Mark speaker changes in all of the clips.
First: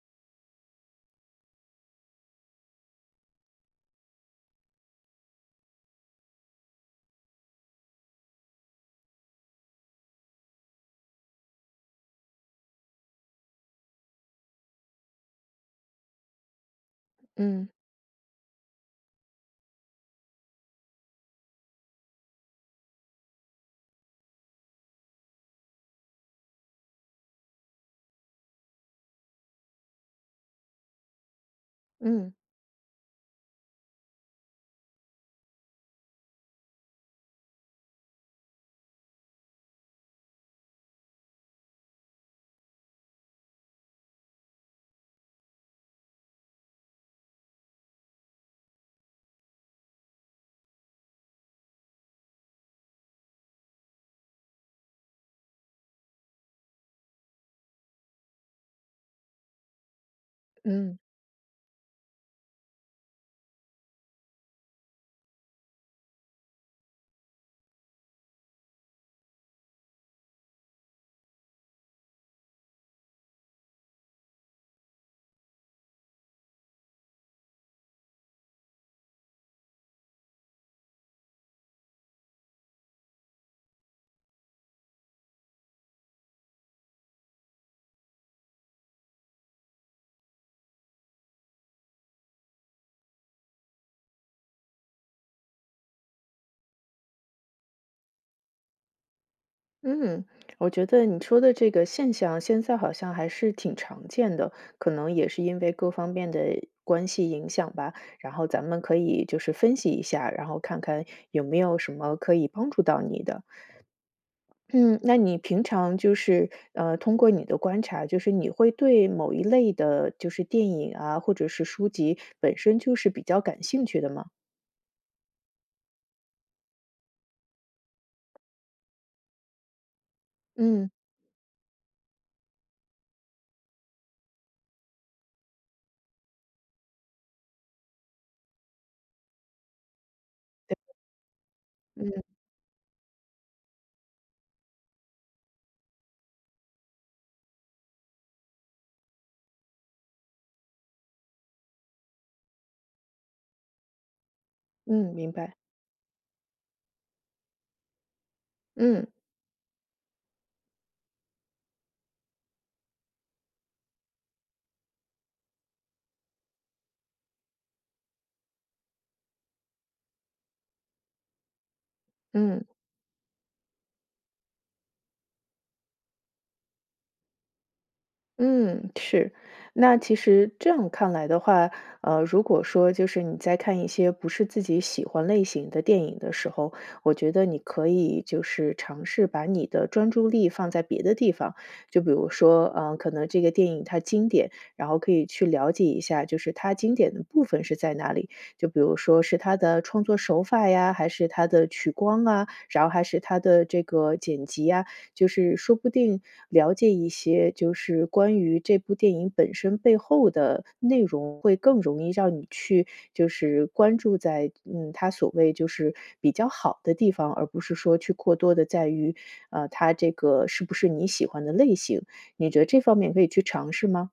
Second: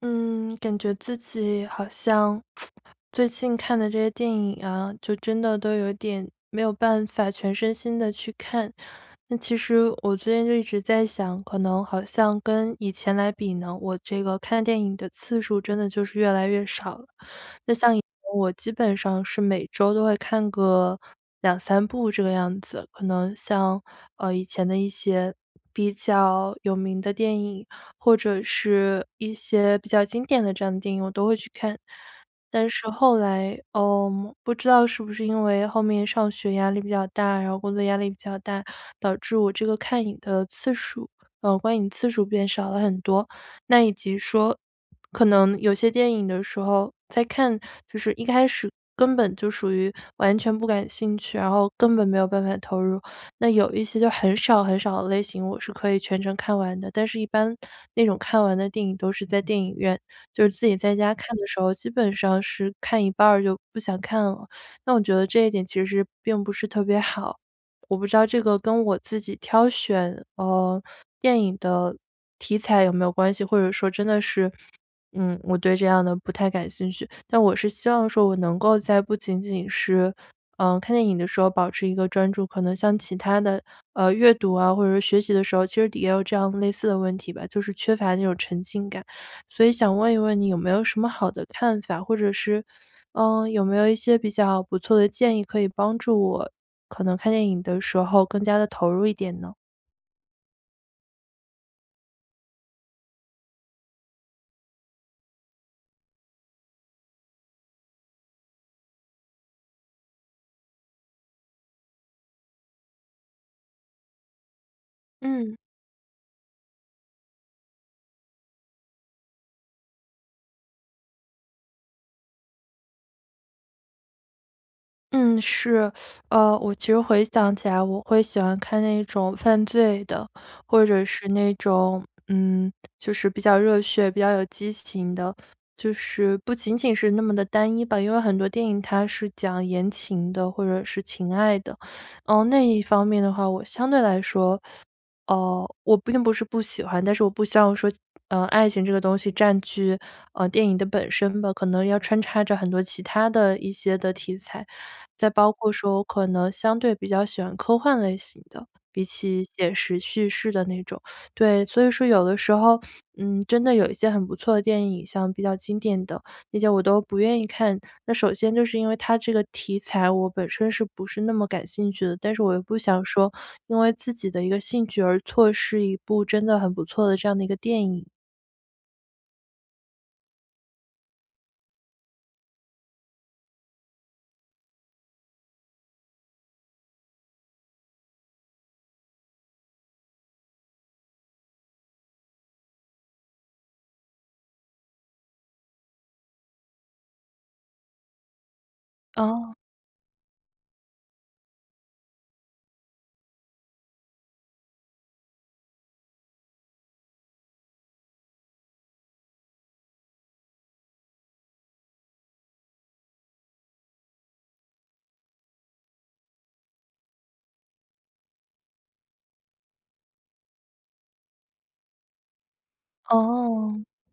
Speaker 1: 嗯，感觉自己好像最近看的这些电影啊，就真的都有点没有办法全身心的去看。那其实我最近就一直在想，可能好像跟以前来比呢，我这个看电影的次数真的就是越来越少了。
Speaker 2: 嗯
Speaker 1: 那像以前我基本上是每周都会看个两三部这个样子，可能像，以前的一些比较有名的电影，或者是一些比较经典的这样的电影，我都会去看。
Speaker 2: 嗯
Speaker 1: 但是后来，嗯，不知道是不是因为后面上学压力比较大，然后工作压力比较大，导致我这个看影的次数观影次数变少了很多。那以及说，可能有些电影的时候，在看就是一开始根本就属于完全不感兴趣，然后根本没有办法投入。那有一些就很少很少的类型，我是可以全程看完的，但是一般那种看完的电影都是在电影院，就是自己在
Speaker 2: 嗯
Speaker 1: 家看的时候，基本上是看一半儿就不想看了。那我觉得这一点其实并不是特别好。我不知道这个跟我自己挑选，电影的题材有没有关系，或者说真的是，嗯，我对这样的不太感兴趣。但我是希望说我能够在不仅仅是，看电影的时候保持一个专注，可能像其他的，阅读啊，或者是学习的时候，其实也有这样类似的问题吧，就是缺乏那种沉浸感。所以想问一问你有没有什么好的看法，或者是嗯，有没有一些比较不错的建议可以帮助我，可能看电影的时候更加的投入一点呢？
Speaker 2: 嗯，我觉得你说的这个现象，现在好像还是挺常见的，可能也是因为各方面的关系影响吧。然后咱们可以就是分析一下，然后看看有没有什么可以帮助到你的。嗯，那你
Speaker 1: 嗯。
Speaker 2: 平常就是通过你的观察，就是你会对某一类的，就是电影啊，或者是书籍本身就是比较感兴趣的吗？
Speaker 1: 嗯，是，我其实回想起来，我会喜欢看那种犯罪的，或
Speaker 2: 嗯
Speaker 1: 者是那种，嗯，就是比较热血、比较有激情的，就是不仅仅是那么的单一吧。因为很多电影它是讲言情的，或者是情爱的，
Speaker 2: 嗯
Speaker 1: 嗯，那一方面的话，我相对来说，我并不是不喜欢，但是我不希望说，爱情这个东西占据，电影的本身吧，可能要穿插着很多其他的一些的题材。
Speaker 2: 嗯，
Speaker 1: 再
Speaker 2: 明
Speaker 1: 包
Speaker 2: 白。
Speaker 1: 括说我可能相对比较喜欢科幻类型的，比
Speaker 2: 嗯
Speaker 1: 起写实叙事的那种。对，所以说有的时候，嗯，真的有一些很不错的电影，像比较经典的那些我都不愿意看。那首先就是因为它这个题材我本身是不是那么感兴趣的，但是我又
Speaker 2: 嗯。
Speaker 1: 不想说因为自己的一个兴趣而错失一部真的很不错的这样的一个电影。
Speaker 2: 嗯，是。那其实这样看来的话，如果说就是你在看一些不是自己喜欢类型的电影的时候，我觉得你可以就是尝试把你的专注力放在别的地方，就比如说，嗯，可能这个电影它经典，然后可以去了解一下，就是它经典的部分是在哪里，就比如说是
Speaker 1: 哦，
Speaker 2: 它的创作手法呀，还是它的取光啊，然后还是它的这个剪辑啊。就是说不定了解一些就是关于这部电影本身背后的内容，会更容易让你去就是关注在嗯它所谓就是比较好的地方，而不是说去过多的在于它这个是不是你喜欢的类型。你觉得这方面可以去尝
Speaker 1: 哦。
Speaker 2: 试吗？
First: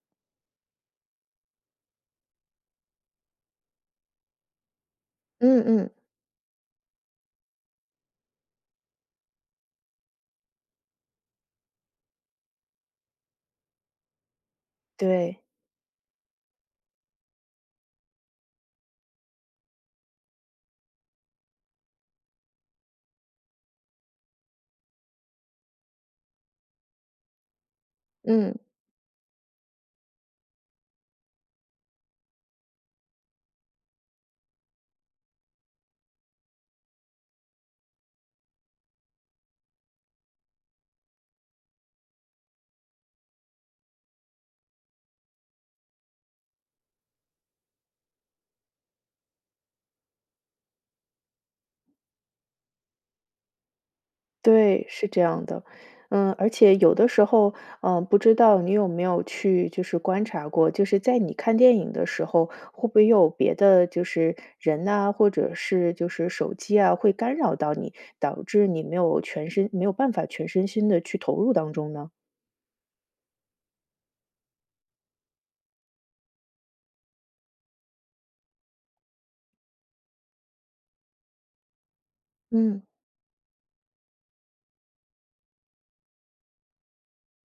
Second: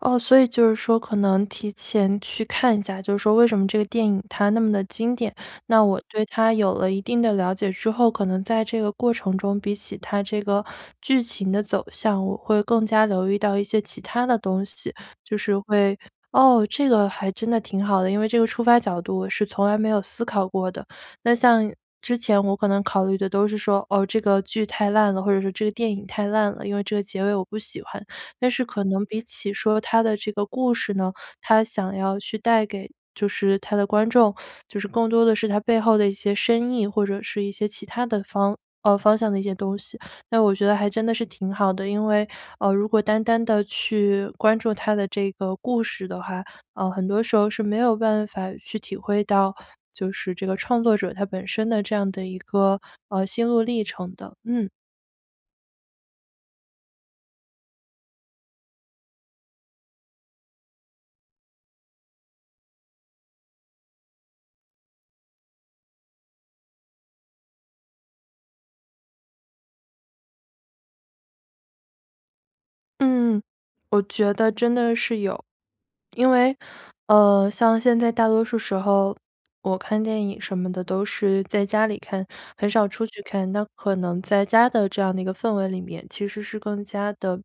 Speaker 1: 哦，所以就是说可能提前去看一下，就是说为什么这个电影它那么的经典，
Speaker 2: 嗯
Speaker 1: 那
Speaker 2: 嗯。
Speaker 1: 我对它有了一定的了解之后，可能在这个过程中，比起它这个剧情的走向，我会更加留意到一些其他的东西，就
Speaker 2: 对。
Speaker 1: 是会哦，这个还真的挺好的，因为这个出发角度我是从来没有思考过的。那像之前我可能考虑的都是说，哦，这个剧太烂了，或者说这个电影太烂了，因为这个结尾我不喜欢。但
Speaker 2: 嗯，
Speaker 1: 是可能比起说他的这个故事呢，他想要去带给就是他的观众，就是更多的是他背后的一些深意，或者是一些其他的方向的一些东西。那我觉得还真的是挺好的，因为，如果单单的去关注他的这个故事的话，很多时候是没有办法去体会到，就是这个创作者他本身的这样的一个，心路历程的，嗯。
Speaker 2: 对，是这样的。嗯，而且有的时候，嗯，不知道你有没有去就是观察过，就是在你看电影的时候，会不会有别的就是人呐，或者是就是手机啊，会干扰到你，导致你没有办法全身心的去投入当中呢？
Speaker 1: 嗯，我觉得真的是有。因为，像现在大多数时候，我看电影什么的都是在家里看，很
Speaker 2: 嗯，
Speaker 1: 少出去看。那可能在家的这样的一个氛围里面，其实是更加的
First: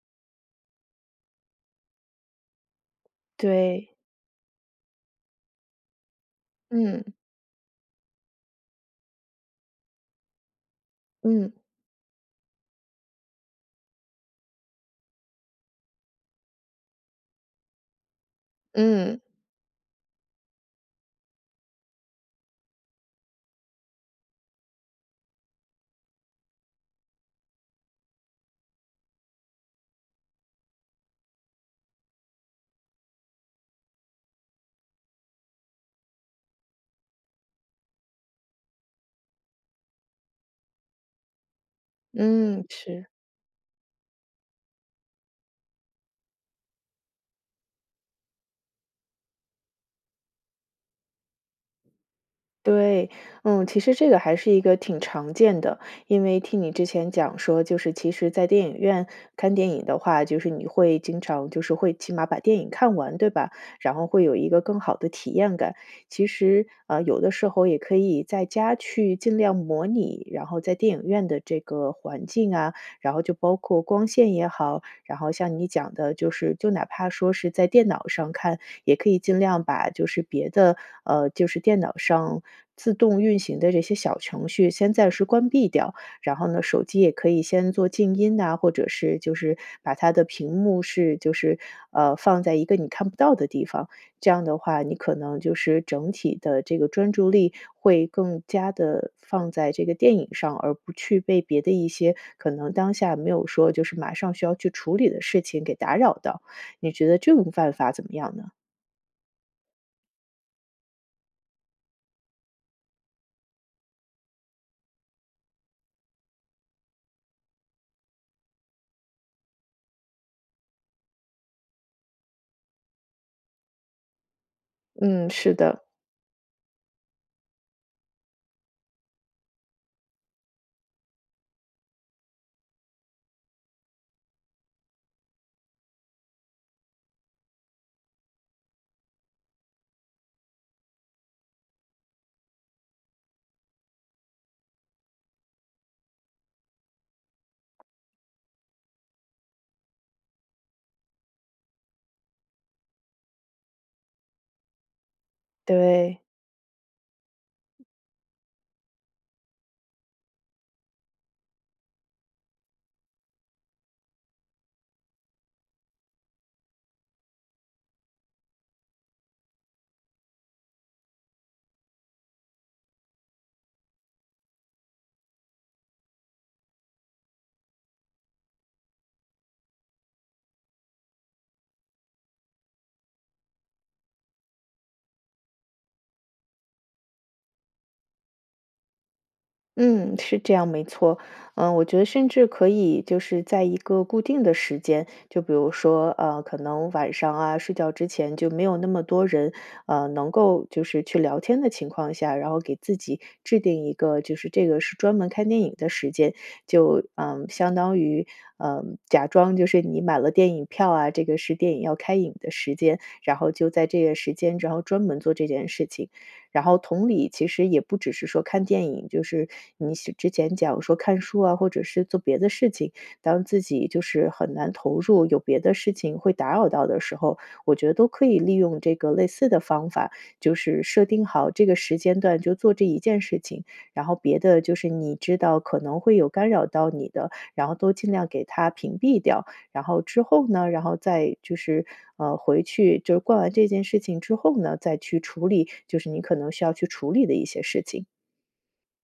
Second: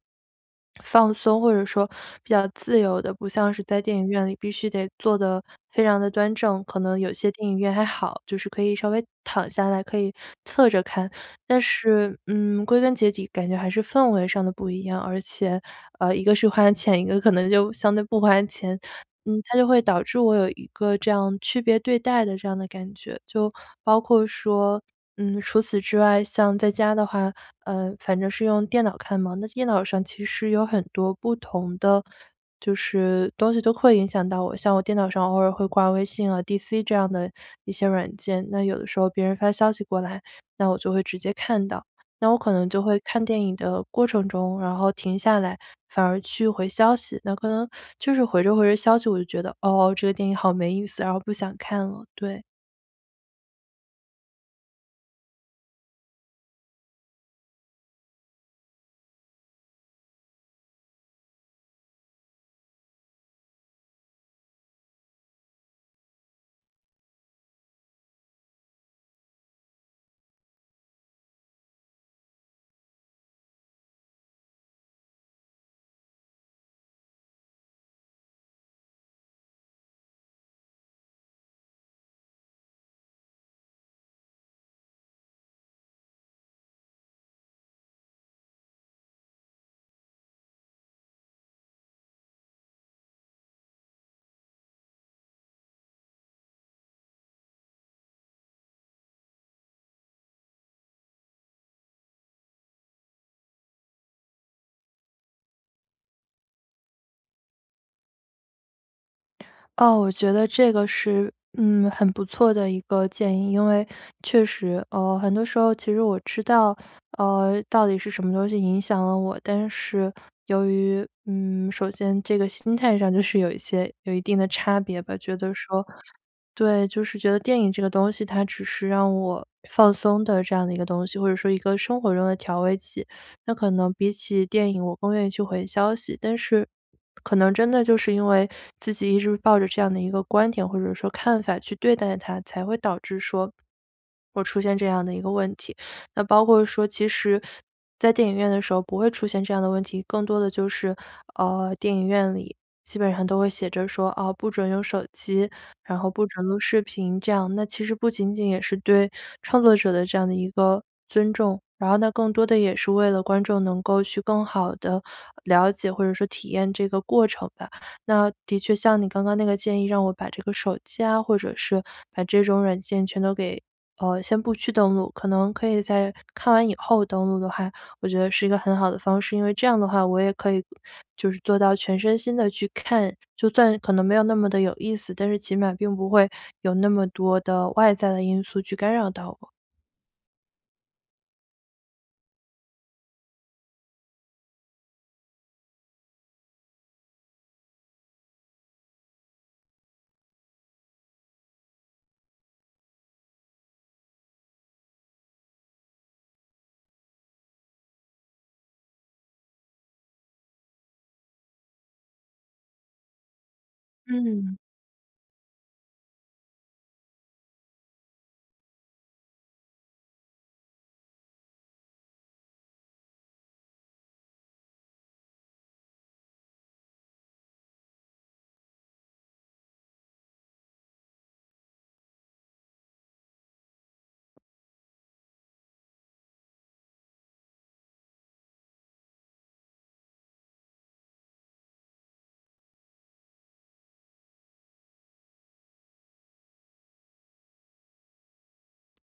Speaker 1: 放松，或者说比较自由的，不像是在
Speaker 2: 对，
Speaker 1: 电影院里必须得坐的非常的端正。可能
Speaker 2: 嗯，
Speaker 1: 有些电影院还好，就是可以稍微躺下来，可以侧着看。
Speaker 2: 嗯，
Speaker 1: 但是，嗯，归根结底感觉还是氛围上的不一样，而且，一个是花钱，一个可能就相对不花钱。
Speaker 2: 嗯，
Speaker 1: 嗯，它就会导致我有一个这样区别对待的这样的感觉。就包括说，嗯，除此之外，像在家的话，反正是用电脑看嘛，那电脑上其实有很多不同的就是东西都会影响到我。像我电脑上偶尔会挂微信啊、DC 这样的一些软件，那有的时候别人发消息过来，那我就会直接看到。那我可
Speaker 2: 嗯，
Speaker 1: 能就会
Speaker 2: 是。
Speaker 1: 看电影的过程中，然后停下来，反而去回消息。那可能就是回着回着消息，我就觉得哦，这个电影好没意思，然后不想看了。对。
Speaker 2: 对，嗯，其实这个还是一个挺常见的，因为听你之前讲说，就是其实，在电影院看电影的话，就是你会经常就是会起码把电影看完，对吧？然后会有一个更好的体验感。其实，有的时候也可以在家去尽量模拟，然后在电影院的这个环境啊，然后就包括光线也好，然后像你讲的，就是就哪怕说是在电脑上看，也可以尽量把就是别的，就是电脑上自动运行的这些小程序先暂时关闭掉。然后呢，手机也可以先做静音呐、或者是就是把它的屏幕放在一个你看不到的地方。这样的话，你可能就是整体的这个专注力会更加的放在这个电影上，而不去被别的一些可能当下没有说就是马上需要去处理的事情给打扰到。你觉得这种办法怎么样呢？
Speaker 1: 哦，我觉得这个是，嗯，很不错的一个建议，因为确实，很多时候其实我知道，到底是什么东西影响了我，但是由于，嗯，首先这个心态上就是有一些有一定的差别吧，
Speaker 2: 嗯，
Speaker 1: 觉得
Speaker 2: 是
Speaker 1: 说，
Speaker 2: 的，
Speaker 1: 对，就是觉得电影这个东西，它只是让我放松的这样的一个东西，或者说一个生活中的调味剂。那可能比起电影，我更愿意去回消息，但是可能真的就是因为自己一直抱着这样的一个观点或者说看法去对待它，才会导致说我出现这样的一个问题。那包括说，其实，在电影院的时候不会出现这样的问题，更多的就是，电影院里基本上都会写着说，哦，不准用手机，然后
Speaker 2: 对。
Speaker 1: 不准录视频这样。那其实不仅仅也是对创作者的这样的一个尊重，然后那更多的也是为了观众能够去更好的了解或者说体验这个过程吧。那的确像你刚刚那个建议，让我把这个手机啊，或者是把这种软件全都给，先不去登录，可能可以在看完以后登录的话，我觉得是一个很好的方式，因为这样的话，我也可以就是做到全身心的去看，就算可能没有那么的有意思，但是起码并不会有那么多的外在的因素去干扰到我。
Speaker 2: 嗯，是这样，没错。嗯，我觉得甚至可以就是在一个固定的时间，就比如说，可能晚上啊，睡觉之前就没有那么多人，能够就是去聊天的情况下，然后给自己制定一个，就是这个是专门看电影的时间，就嗯，相当于嗯，假装就是你买了电影票啊，这个是电影要开影的时间，然后就在这个时
Speaker 1: 嗯。
Speaker 2: 间，然后专门做这件事情。然后同理，其实也不只是说看电影，就是你是之前讲说看书啊，或者是做别的事情，当自己就是很难投入，有别的事情会打扰到的时候，我觉得都可以利用这个类似的方法，就是设定好这个时间段就做这一件事情，然后别的就是你知道可能会有干扰到你的，然后都尽量给它屏蔽掉。然后之后呢，然后再就是，回去就是逛完这件事情之后呢，再去处理，就是你可能需要去处理的一些事情。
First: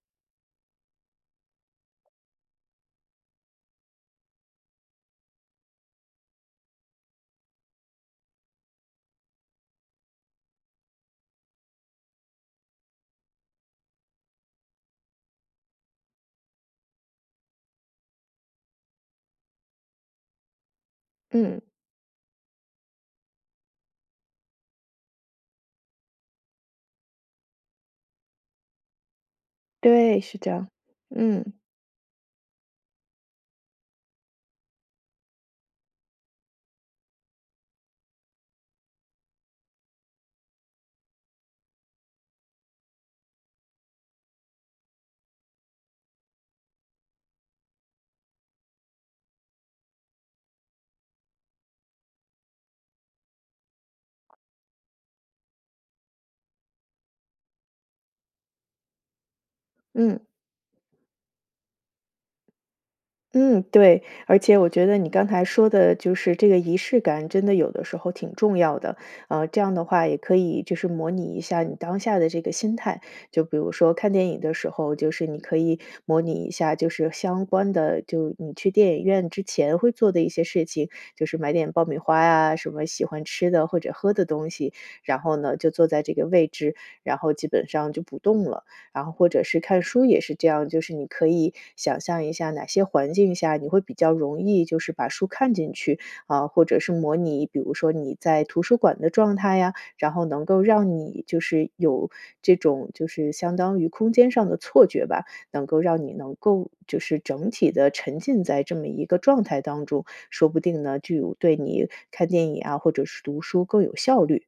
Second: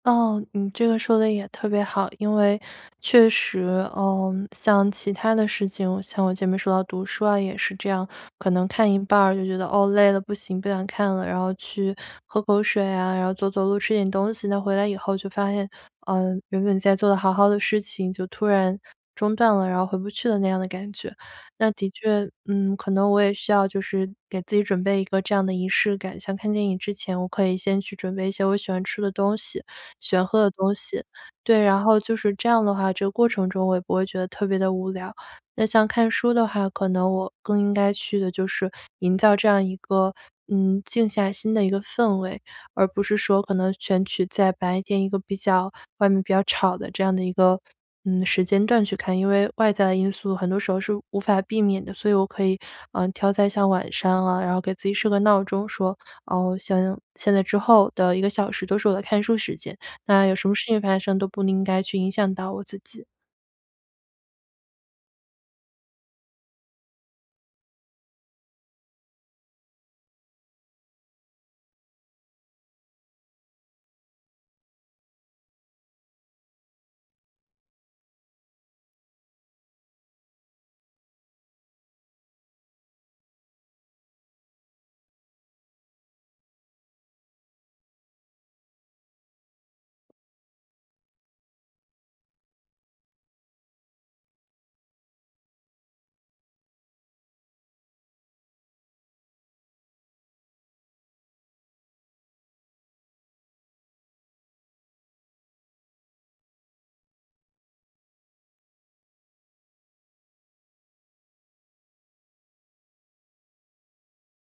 Speaker 1: 哦，你这个说的也特别好，因为确实，嗯，像其他的事情，像我前面说到读书啊，也是这样，可能看一半儿就觉得哦累了，不行，不想看了，然后去喝口水啊，然后走走路，吃点东西。那回来以后就发现，嗯，原本在做的好好的事情，就突然中断了，然后回不去了那样的感觉。
Speaker 2: 嗯，
Speaker 1: 那的确，嗯，可能我也需要就是给自己准备一个这样的仪式感，像看电影之前，我可以先去准备一些我喜欢吃的东西。
Speaker 2: 对，
Speaker 1: 玄
Speaker 2: 是
Speaker 1: 喝
Speaker 2: 这
Speaker 1: 的
Speaker 2: 样。
Speaker 1: 东西。
Speaker 2: 嗯，
Speaker 1: 对，然后就是这样的话，这个过程中我也不会觉得特别的无聊。那像看书的话，可能我更应该去的就是营造这样一个，嗯，静下心的一个氛围，而不是说可能选取在白天一个比较外面比较吵的这样的一个，嗯，时间段去看。因为外在的因素很多时候是无法避免的，所以我可以，嗯，挑在像晚上啊，然后给自己设个闹钟，说，哦，像现在之后的一个小时都是我的看书时间。
Speaker 2: 嗯。
Speaker 1: 那有什么事情发生都不应该去影响到我自己。
Speaker 2: 嗯，对，而且我觉得你刚才说的就是这个仪式感，真的有的时候挺重要的。呃，这样的话也可以就是模拟一下你当下的这个心态，就比如说看电影的时候，就是你可以模拟一下，就是相关的，就你去电影院之前会做的一些事情，就是买点爆米花呀，什么喜欢吃的或者喝的东西，然后呢就坐在这个位置，然后基本上就不动了。然后或者是看书也是这样，就是你可以想象一下哪些环境下你会比较容易就是把书看进去啊、或者是模拟，比如说你在图书馆的状态呀，然后能够让你就是有这种就是相当于空间上的错觉吧，能够让你能够就是整体的沉浸在这么一个状态当中，说不定呢就有对你看电影啊或者是读书更有效率。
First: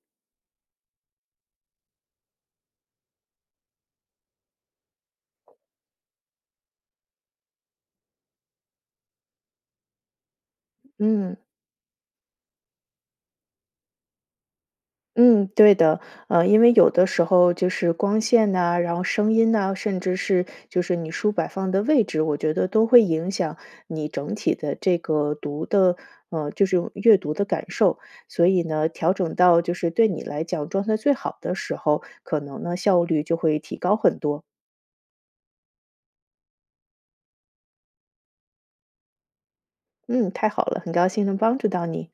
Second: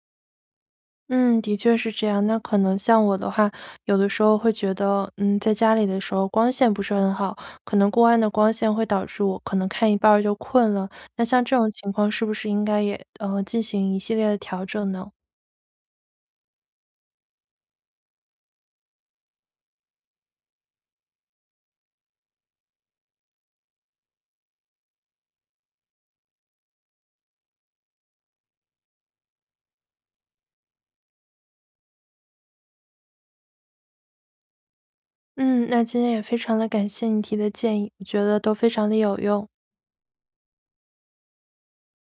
Speaker 1: 嗯，的确是这样。那可能像我的话，有的时候会觉得，嗯，在家里的时候光线不是很好，可能过暗的光线会导致我可能看一半儿就困了。那
Speaker 2: 嗯。
Speaker 1: 像这种情况，是不是应该也进行一系列的调整呢？
Speaker 2: 嗯，对的，因为有的时候就是光线呐，然后声音呐，甚至是就是你书摆放的位置，我觉得都会影响你整体的这个读的，就是阅读的感受。所以呢，调整到就是对你来讲状态最好的时候，可能呢效率就会提高很多。
Speaker 1: 嗯，那今天也非常的感谢你提的建议，我觉得都非常的有用。
Speaker 2: 嗯，太好了，很高兴能帮助到你。